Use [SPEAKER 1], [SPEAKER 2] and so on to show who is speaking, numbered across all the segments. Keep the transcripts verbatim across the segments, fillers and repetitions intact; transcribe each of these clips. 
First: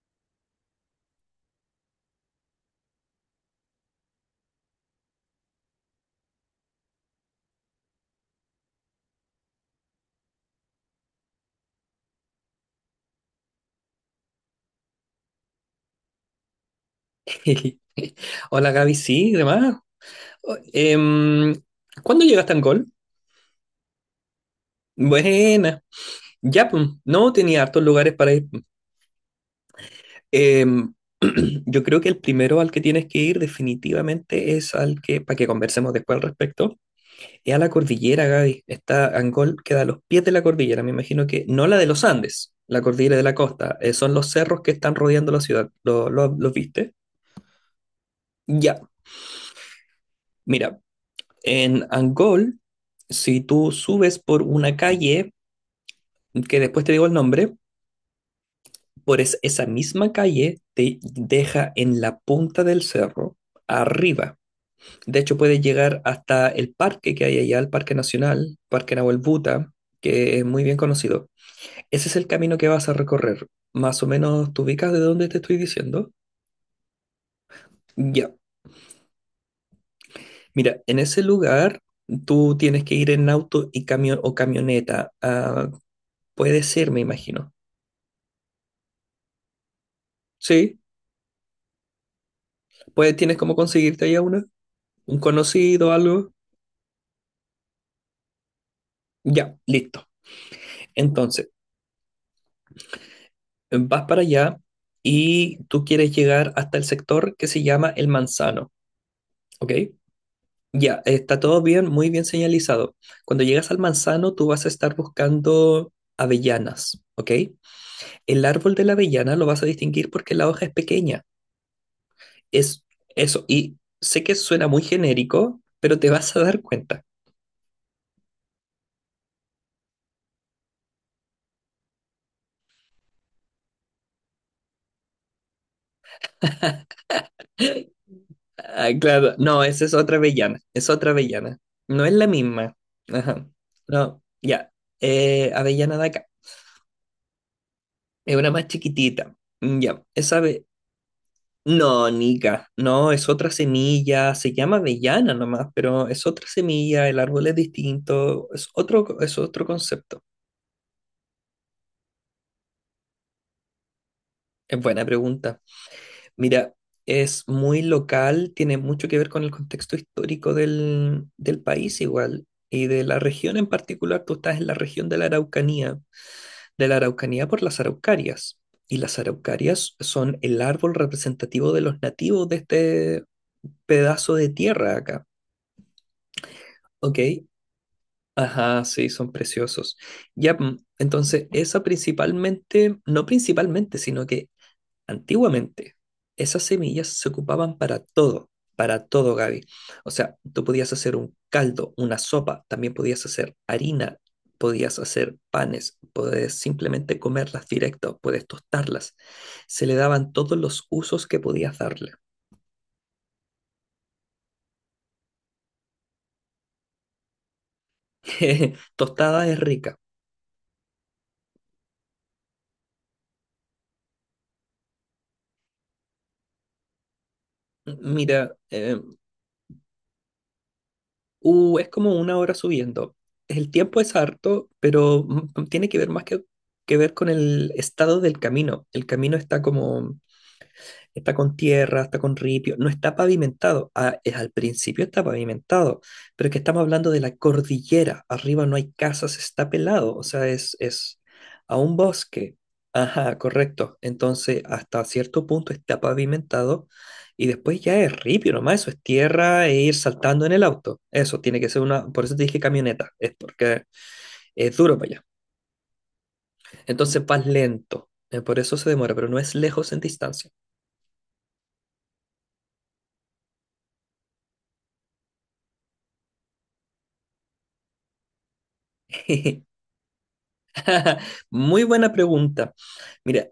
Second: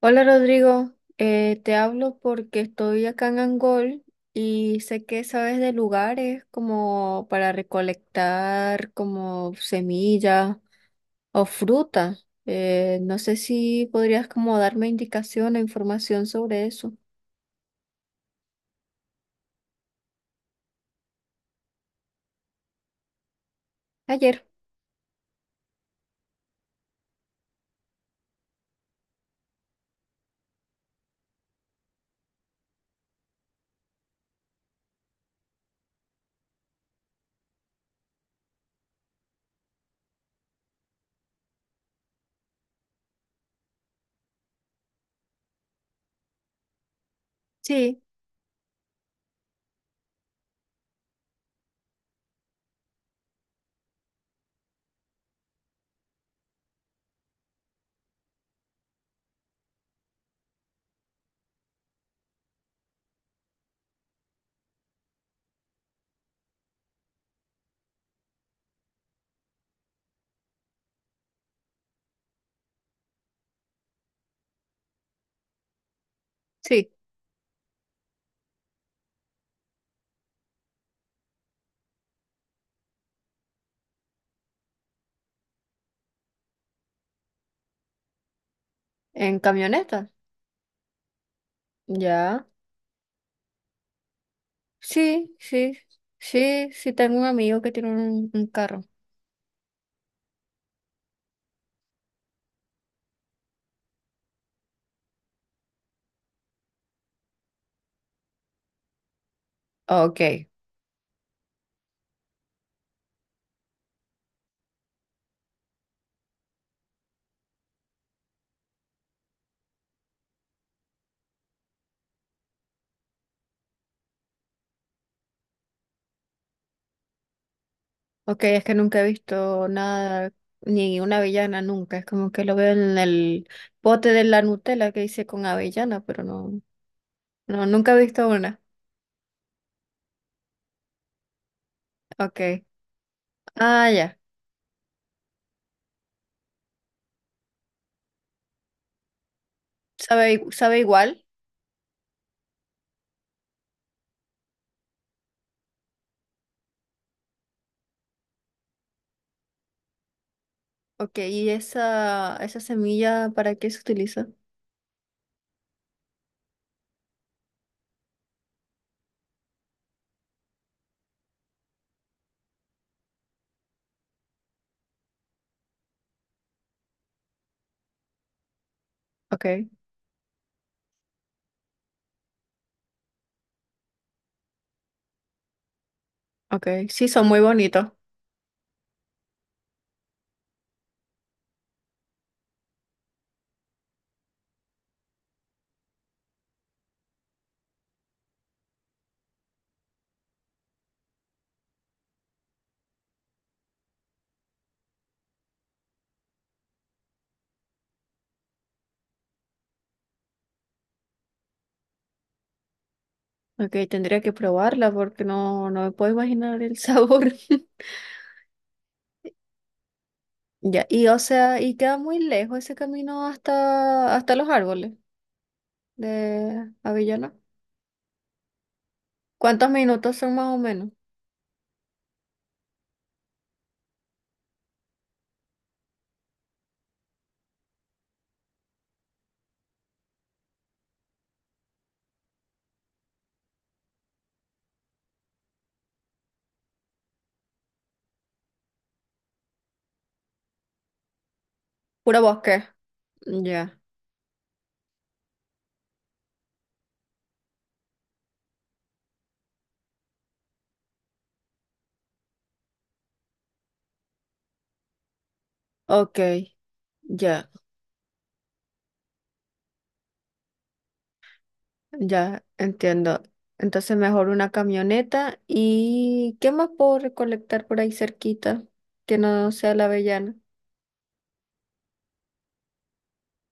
[SPEAKER 1] Hola Rodrigo, Eh, te hablo porque estoy acá en Angol y sé que sabes de lugares como para recolectar como semillas o fruta. Eh, no sé si podrías como darme indicación o información sobre eso.
[SPEAKER 2] Hola Gaby, sí, demás. O- em, ¿cuándo llegaste a Angol?
[SPEAKER 1] Ayer,
[SPEAKER 2] Buena. Ya, pues, no tenía hartos lugares para ir. Em, yo creo que el primero al que tienes que ir definitivamente es al que, para que conversemos después al respecto, es a la cordillera, Gaby. Está Angol, queda a los pies de la cordillera, me imagino que, no la de los Andes, la cordillera de la costa, eh, son los cerros que están rodeando la ciudad. ¿Lo, lo- los viste?
[SPEAKER 1] sí,
[SPEAKER 2] Ya, mira. En Angol, si tú subes por una calle, que después te digo el nombre, por es- esa misma calle te deja en la punta del cerro, arriba. De hecho, puedes llegar hasta el parque que hay allá, el Parque Nacional, Parque Nahuel Buta, que es muy bien conocido. Ese es el camino que vas a recorrer. Más o menos, ¿te ubicas de dónde te estoy diciendo?
[SPEAKER 1] sí,
[SPEAKER 2] Ya. Mira, en ese lugar tú tienes que ir en auto y camión o camioneta. Ah, puede ser, me imagino.
[SPEAKER 1] en camioneta.
[SPEAKER 2] Sí,
[SPEAKER 1] Ya,
[SPEAKER 2] pues tienes cómo conseguirte ahí a una, un
[SPEAKER 1] sí, sí,
[SPEAKER 2] conocido, algo.
[SPEAKER 1] sí, sí, tengo un amigo que tiene un, un carro.
[SPEAKER 2] Ya, listo. Entonces, vas para allá y tú quieres llegar hasta el sector que se llama El Manzano, ¿ok?
[SPEAKER 1] Ok.
[SPEAKER 2] Ya, está todo bien, muy bien señalizado. Cuando llegas al manzano, tú vas a estar buscando avellanas, ¿ok? El árbol de la avellana lo vas a distinguir porque la hoja es pequeña. Es eso. Y sé que suena muy genérico, pero te vas a dar cuenta.
[SPEAKER 1] Ok, es que nunca he visto nada, ni una avellana nunca. Es como que lo veo en el bote de la Nutella que hice con avellana, pero no, no, nunca he visto una.
[SPEAKER 2] Ah, claro, no, esa es otra avellana, es otra avellana. No es la
[SPEAKER 1] Ok.
[SPEAKER 2] misma. Ajá.
[SPEAKER 1] Ah, ya.
[SPEAKER 2] No, ya. Eh, avellana de acá. Es una más chiquitita. Mm, ya,
[SPEAKER 1] Sabe,
[SPEAKER 2] esa
[SPEAKER 1] i-
[SPEAKER 2] ave...
[SPEAKER 1] sabe igual.
[SPEAKER 2] No, Nica, no, es otra semilla, se llama avellana nomás, pero es otra semilla, el árbol es distinto, es otro, es otro concepto.
[SPEAKER 1] Ok, ¿y esa, esa semilla para qué se utiliza?
[SPEAKER 2] Es buena pregunta. Mira, es muy local, tiene mucho que ver con el contexto histórico del, del país igual y de la región en particular. Tú estás en la región de la Araucanía, de la Araucanía por las araucarias. Y las
[SPEAKER 1] Ok,
[SPEAKER 2] araucarias son el árbol representativo de los nativos de este pedazo de tierra acá.
[SPEAKER 1] ok. Sí,
[SPEAKER 2] ¿Ok?
[SPEAKER 1] son muy bonitos.
[SPEAKER 2] Ajá, sí, son preciosos. Ya, mm, entonces esa principalmente, no principalmente, sino que antiguamente, esas semillas se ocupaban para todo, para todo, Gaby. O sea, tú podías hacer un caldo, una sopa, también podías hacer harina, podías hacer panes, podías simplemente comerlas directo, puedes tostarlas. Se le daban todos los usos que podías darle.
[SPEAKER 1] Ok, tendría que probarla porque no, no me puedo imaginar el sabor.
[SPEAKER 2] Tostada es rica.
[SPEAKER 1] Ya, y o sea, y queda muy lejos ese camino hasta, hasta los árboles de avellana.
[SPEAKER 2] Mira, eh,
[SPEAKER 1] ¿Cuántos minutos son más o menos?
[SPEAKER 2] uh, es como una hora subiendo. El tiempo es harto, pero mm, tiene que ver más que, que ver con el estado del camino. El camino está como está con tierra, está con ripio, no está pavimentado. Ah, es al principio está pavimentado, pero es que estamos hablando de la cordillera. Arriba no hay casas, está pelado, o sea, es, es a un
[SPEAKER 1] Puro
[SPEAKER 2] bosque.
[SPEAKER 1] bosque.
[SPEAKER 2] Ajá,
[SPEAKER 1] Ya,
[SPEAKER 2] correcto. Entonces, hasta cierto punto está pavimentado y después ya es ripio nomás, eso es tierra e ir saltando en el auto. Eso tiene que ser una, por eso te dije camioneta, es porque es duro para allá.
[SPEAKER 1] ok,
[SPEAKER 2] Entonces vas
[SPEAKER 1] ya,
[SPEAKER 2] lento, eh, por eso se demora, pero no es lejos en distancia.
[SPEAKER 1] ya, entiendo. Entonces mejor una camioneta. ¿Y qué más puedo recolectar por ahí cerquita que no sea la avellana?
[SPEAKER 2] Muy buena pregunta. Mira,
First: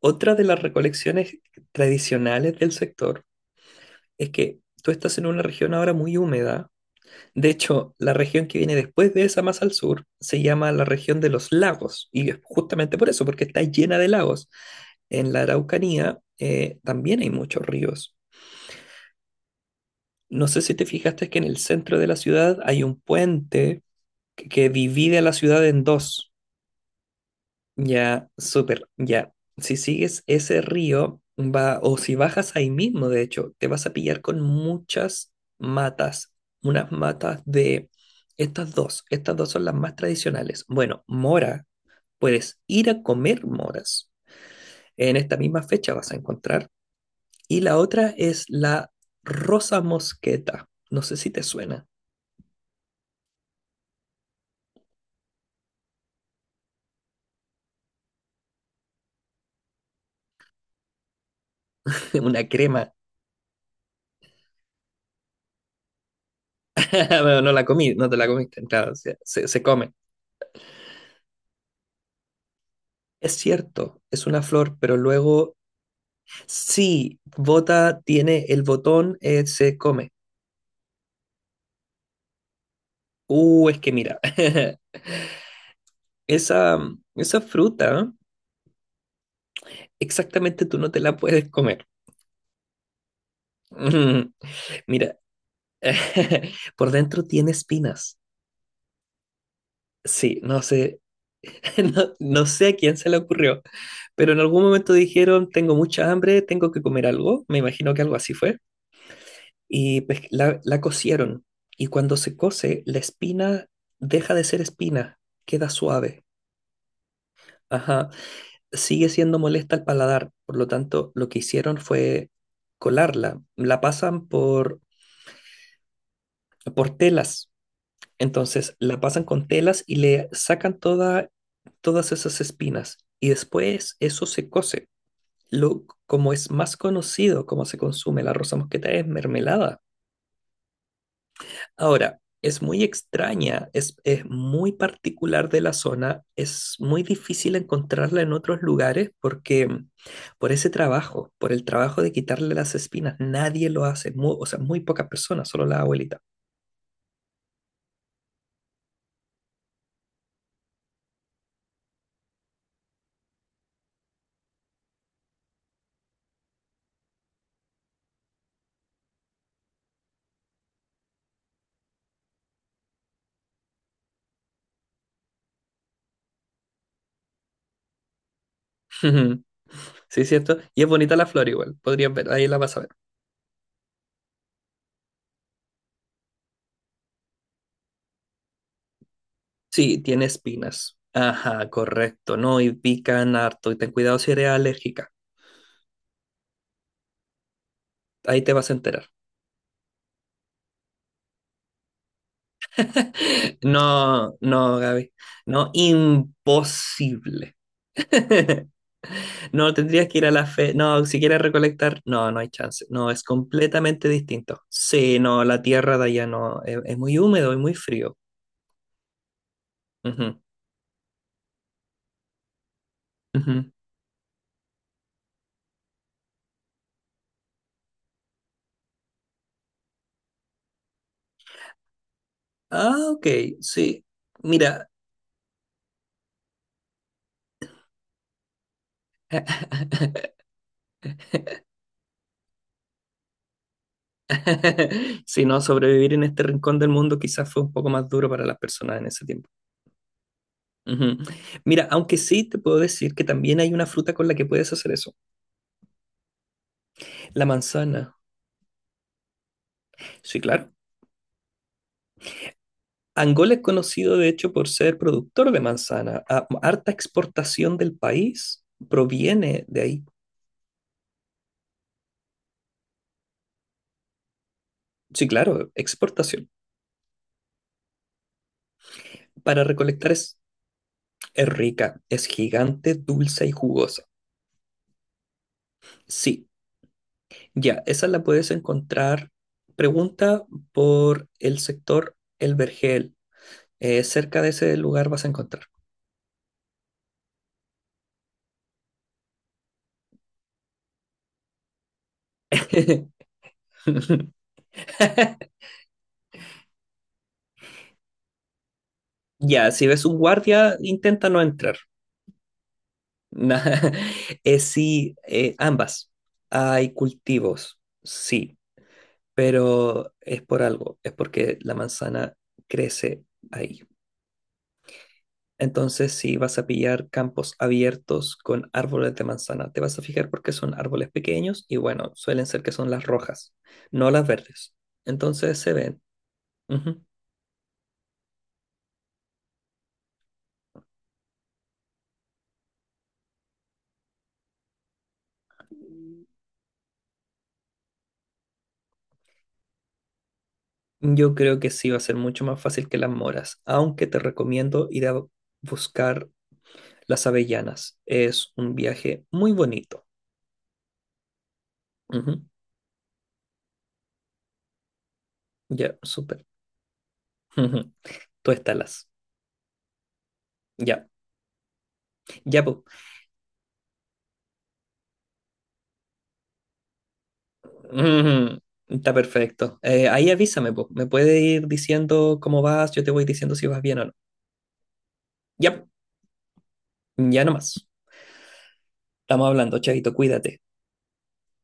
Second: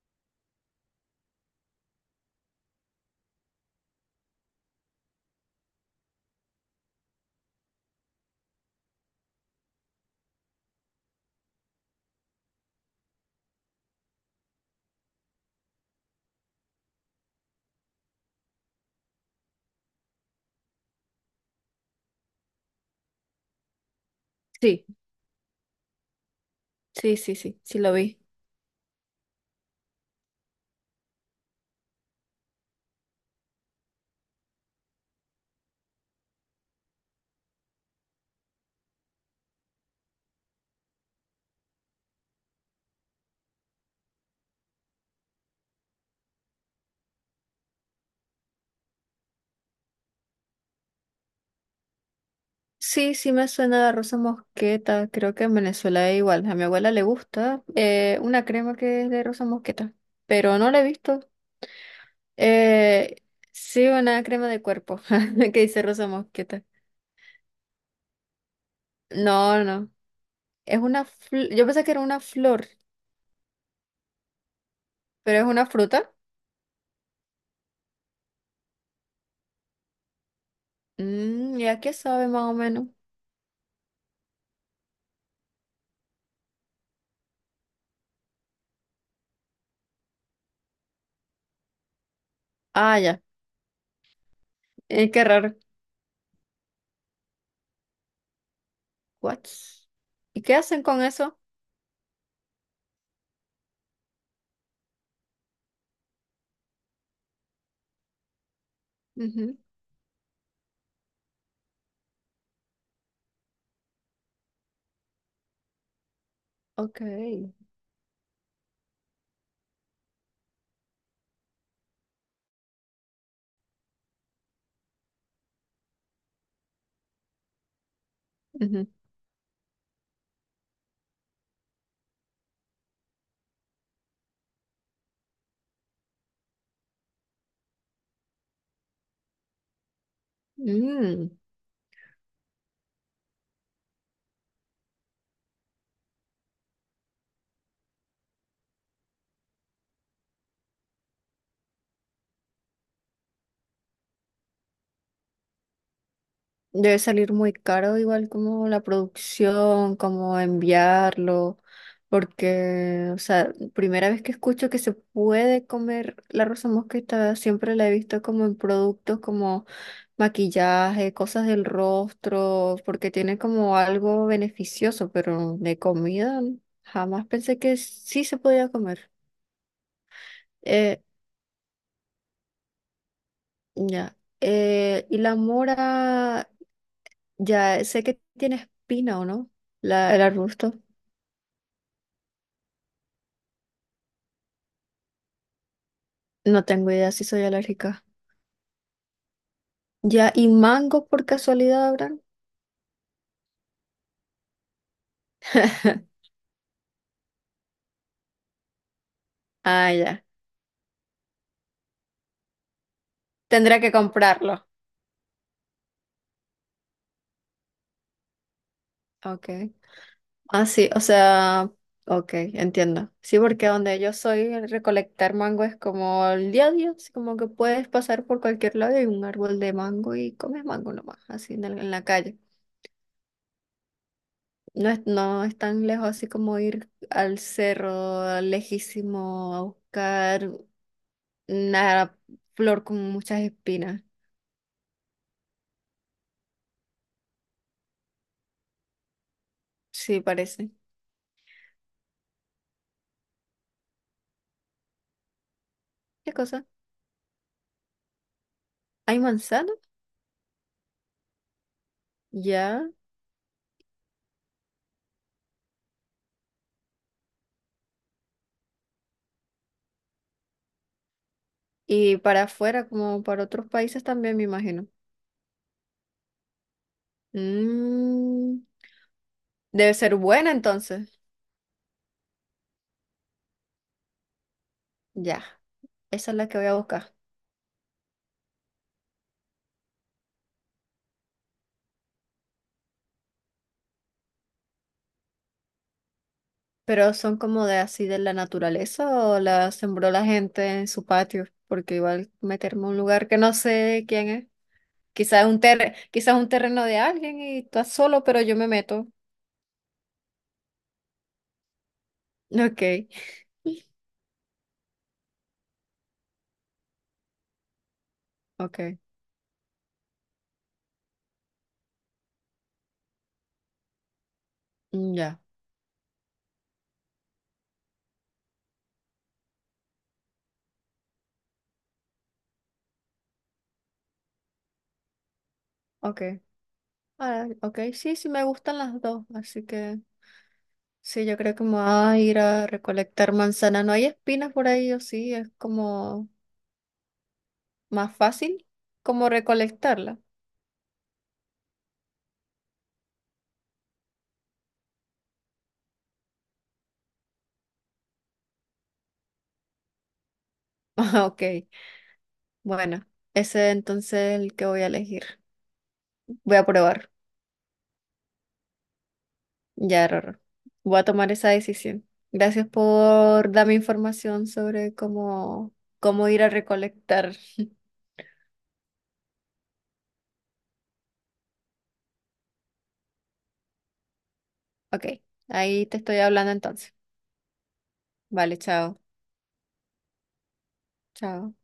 [SPEAKER 2] otra de las recolecciones tradicionales del sector es que tú estás en una región ahora muy húmeda. De hecho, la región que viene después de esa más al sur se llama la región de los lagos. Y es justamente por eso, porque está llena de lagos. En la Araucanía eh, también hay muchos ríos. No sé si te fijaste que en el centro de la ciudad hay un puente que, que
[SPEAKER 1] Sí,
[SPEAKER 2] divide a la ciudad en dos.
[SPEAKER 1] sí, sí, sí, sí lo vi.
[SPEAKER 2] Ya, súper, ya. Si sigues ese río, va, o si bajas ahí mismo, de hecho, te vas a pillar con muchas matas, unas matas de estas dos, estas dos son las más tradicionales. Bueno, mora, puedes ir a comer moras, en esta misma fecha vas a encontrar. Y la otra es la rosa mosqueta, no sé si te suena,
[SPEAKER 1] Sí, sí me suena la rosa mosqueta. Creo que en Venezuela es igual. A mi abuela le gusta eh, una crema que es de rosa mosqueta, pero no la he visto.
[SPEAKER 2] una crema,
[SPEAKER 1] Eh, sí, una crema de cuerpo que dice rosa mosqueta.
[SPEAKER 2] bueno, no la comí, no te la comiste, claro, se, se se
[SPEAKER 1] No, no.
[SPEAKER 2] come.
[SPEAKER 1] Es una fl- yo pensé que era una flor,
[SPEAKER 2] Es cierto, es una flor, pero
[SPEAKER 1] pero es
[SPEAKER 2] luego
[SPEAKER 1] una fruta.
[SPEAKER 2] sí, bota tiene el botón, eh, se come.
[SPEAKER 1] Mm, ¿y a qué sabe más o menos?
[SPEAKER 2] Uh, es que mira, esa, mm, esa fruta, ¿eh? Exactamente tú no te la puedes comer.
[SPEAKER 1] Ah, ya.
[SPEAKER 2] Mm,
[SPEAKER 1] Eh,
[SPEAKER 2] mira,
[SPEAKER 1] qué raro.
[SPEAKER 2] por dentro tiene espinas.
[SPEAKER 1] What?
[SPEAKER 2] Sí,
[SPEAKER 1] ¿Y qué
[SPEAKER 2] no
[SPEAKER 1] hacen
[SPEAKER 2] sé,
[SPEAKER 1] con eso?
[SPEAKER 2] no, no sé a quién se le ocurrió, pero en algún momento dijeron, tengo mucha hambre, tengo que comer algo, me imagino que algo así fue,
[SPEAKER 1] Ujú.
[SPEAKER 2] y pues la, la cocieron, y cuando se cose, la espina deja de ser espina, queda suave.
[SPEAKER 1] Ok.
[SPEAKER 2] Ajá. Sigue siendo molesta al paladar. Por lo tanto, lo que hicieron fue colarla. La pasan por, por telas. Entonces,
[SPEAKER 1] Ujú.
[SPEAKER 2] la pasan con telas y le sacan toda, todas esas espinas. Y después eso se cose. Lo, como es más conocido, como se consume la rosa mosqueta, es mermelada.
[SPEAKER 1] Mm.
[SPEAKER 2] Ahora, es muy extraña, es, es muy particular de la zona, es muy difícil encontrarla en otros lugares porque mm, por ese trabajo, por el trabajo de quitarle las espinas, nadie lo hace, mu- o sea, muy pocas personas, solo la abuelita.
[SPEAKER 1] Debe salir muy caro, igual como la producción, como enviarlo, porque, o sea, primera vez que escucho que se puede comer la rosa mosqueta, siempre la he visto como en productos como maquillaje, cosas del rostro, porque tiene como algo beneficioso, pero de comida jamás pensé que sí se podía comer.
[SPEAKER 2] Sí, cierto. Y es
[SPEAKER 1] Eh,
[SPEAKER 2] bonita la flor igual, podrías ver, ahí la vas a ver.
[SPEAKER 1] ya. Eh, y la mora, ya sé que tiene espina o no,
[SPEAKER 2] Sí,
[SPEAKER 1] la, el
[SPEAKER 2] tiene
[SPEAKER 1] arbusto.
[SPEAKER 2] espinas. Ajá, correcto, no, y pican harto, y ten cuidado si eres alérgica,
[SPEAKER 1] No tengo idea si soy alérgica.
[SPEAKER 2] ahí te vas a enterar.
[SPEAKER 1] Ya, ¿y mango por casualidad habrán?
[SPEAKER 2] No, no, Gaby, no, imposible. No,
[SPEAKER 1] Ah,
[SPEAKER 2] tendrías que
[SPEAKER 1] ya.
[SPEAKER 2] ir a la fe. No, si quieres recolectar, no, no hay chance. No, es
[SPEAKER 1] Tendré que
[SPEAKER 2] completamente
[SPEAKER 1] comprarlo.
[SPEAKER 2] distinto. Sí, no, la tierra de allá no. Es, es muy húmedo y muy frío.
[SPEAKER 1] Ok.
[SPEAKER 2] Ujú,
[SPEAKER 1] Ah, sí, o sea, ok, entiendo. Sí, porque
[SPEAKER 2] ujú.
[SPEAKER 1] donde yo soy, el recolectar mango es como el día a día, así como que puedes pasar por cualquier lado y hay un árbol de mango y comes mango nomás, así en, el- en la calle.
[SPEAKER 2] Ah, ok, sí. Mira,
[SPEAKER 1] No es, no es tan lejos así como ir al cerro lejísimo a buscar una flor con muchas espinas.
[SPEAKER 2] si no, sobrevivir en este rincón del mundo quizás fue un poco más duro para las personas en ese tiempo.
[SPEAKER 1] Sí, parece.
[SPEAKER 2] Ujú. Mira, aunque sí te puedo decir que también hay una fruta con la que puedes hacer eso.
[SPEAKER 1] ¿Qué cosa?
[SPEAKER 2] La manzana.
[SPEAKER 1] ¿Hay manzana?
[SPEAKER 2] Sí, claro.
[SPEAKER 1] Ya.
[SPEAKER 2] Angola es conocido, de hecho, por ser productor de manzana. A- Harta exportación del país proviene de ahí.
[SPEAKER 1] Y para afuera, como para otros países también, me imagino.
[SPEAKER 2] Sí, claro, exportación.
[SPEAKER 1] Mmm.
[SPEAKER 2] Para
[SPEAKER 1] Debe
[SPEAKER 2] recolectar
[SPEAKER 1] ser
[SPEAKER 2] es,
[SPEAKER 1] buena entonces.
[SPEAKER 2] es rica, es gigante, dulce y jugosa.
[SPEAKER 1] Ya, esa es
[SPEAKER 2] Sí,
[SPEAKER 1] la que voy a buscar.
[SPEAKER 2] ya, esa la puedes encontrar. Pregunta por el sector El Vergel. Eh, cerca de ese lugar vas a encontrar.
[SPEAKER 1] Pero son como de así de la naturaleza o la sembró la gente en su patio, porque igual meterme a un lugar que no sé quién es. Quizás un ter, quizás un terreno de alguien y estás solo, pero yo me meto.
[SPEAKER 2] Ya, si ves un guardia, intenta no entrar.
[SPEAKER 1] Ok,
[SPEAKER 2] Na- eh, sí, eh, ambas. Hay cultivos, sí,
[SPEAKER 1] ok,
[SPEAKER 2] pero es por algo, es porque la manzana crece ahí.
[SPEAKER 1] mm, ya,
[SPEAKER 2] Entonces, si vas a pillar campos abiertos con árboles de manzana, te vas a fijar porque son árboles pequeños y bueno, suelen ser que son las rojas, no las verdes. Entonces se ven.
[SPEAKER 1] ok.
[SPEAKER 2] Ujú.
[SPEAKER 1] Ah, ok, sí, sí me gustan las dos, así que sí, yo creo que me voy a ir a recolectar manzana. ¿No hay espinas por ahí o sí? Es como más fácil como recolectarlas.
[SPEAKER 2] Yo creo que sí va a ser mucho más fácil que las moras, aunque te recomiendo ir a buscar Las Avellanas. Es un viaje muy bonito.
[SPEAKER 1] Ah, ok,
[SPEAKER 2] Ujú.
[SPEAKER 1] bueno, ese entonces es el que voy a elegir.
[SPEAKER 2] Ya, súper.
[SPEAKER 1] Voy a probar.
[SPEAKER 2] Ujú. Tú estalas.
[SPEAKER 1] Ya, Rorro. Voy a
[SPEAKER 2] Ya,
[SPEAKER 1] tomar esa decisión.
[SPEAKER 2] ya,
[SPEAKER 1] Gracias
[SPEAKER 2] pues.
[SPEAKER 1] por darme información sobre cómo, cómo ir a recolectar.
[SPEAKER 2] Está perfecto. Eh, ahí avísame, po. Me puede ir diciendo cómo vas, yo te voy diciendo si vas bien o no.
[SPEAKER 1] Ok,
[SPEAKER 2] Ya,
[SPEAKER 1] ahí
[SPEAKER 2] po.
[SPEAKER 1] te estoy hablando entonces.
[SPEAKER 2] Ya nomás.
[SPEAKER 1] Vale, chao.
[SPEAKER 2] Estamos hablando, chavito, cuídate.
[SPEAKER 1] Chao.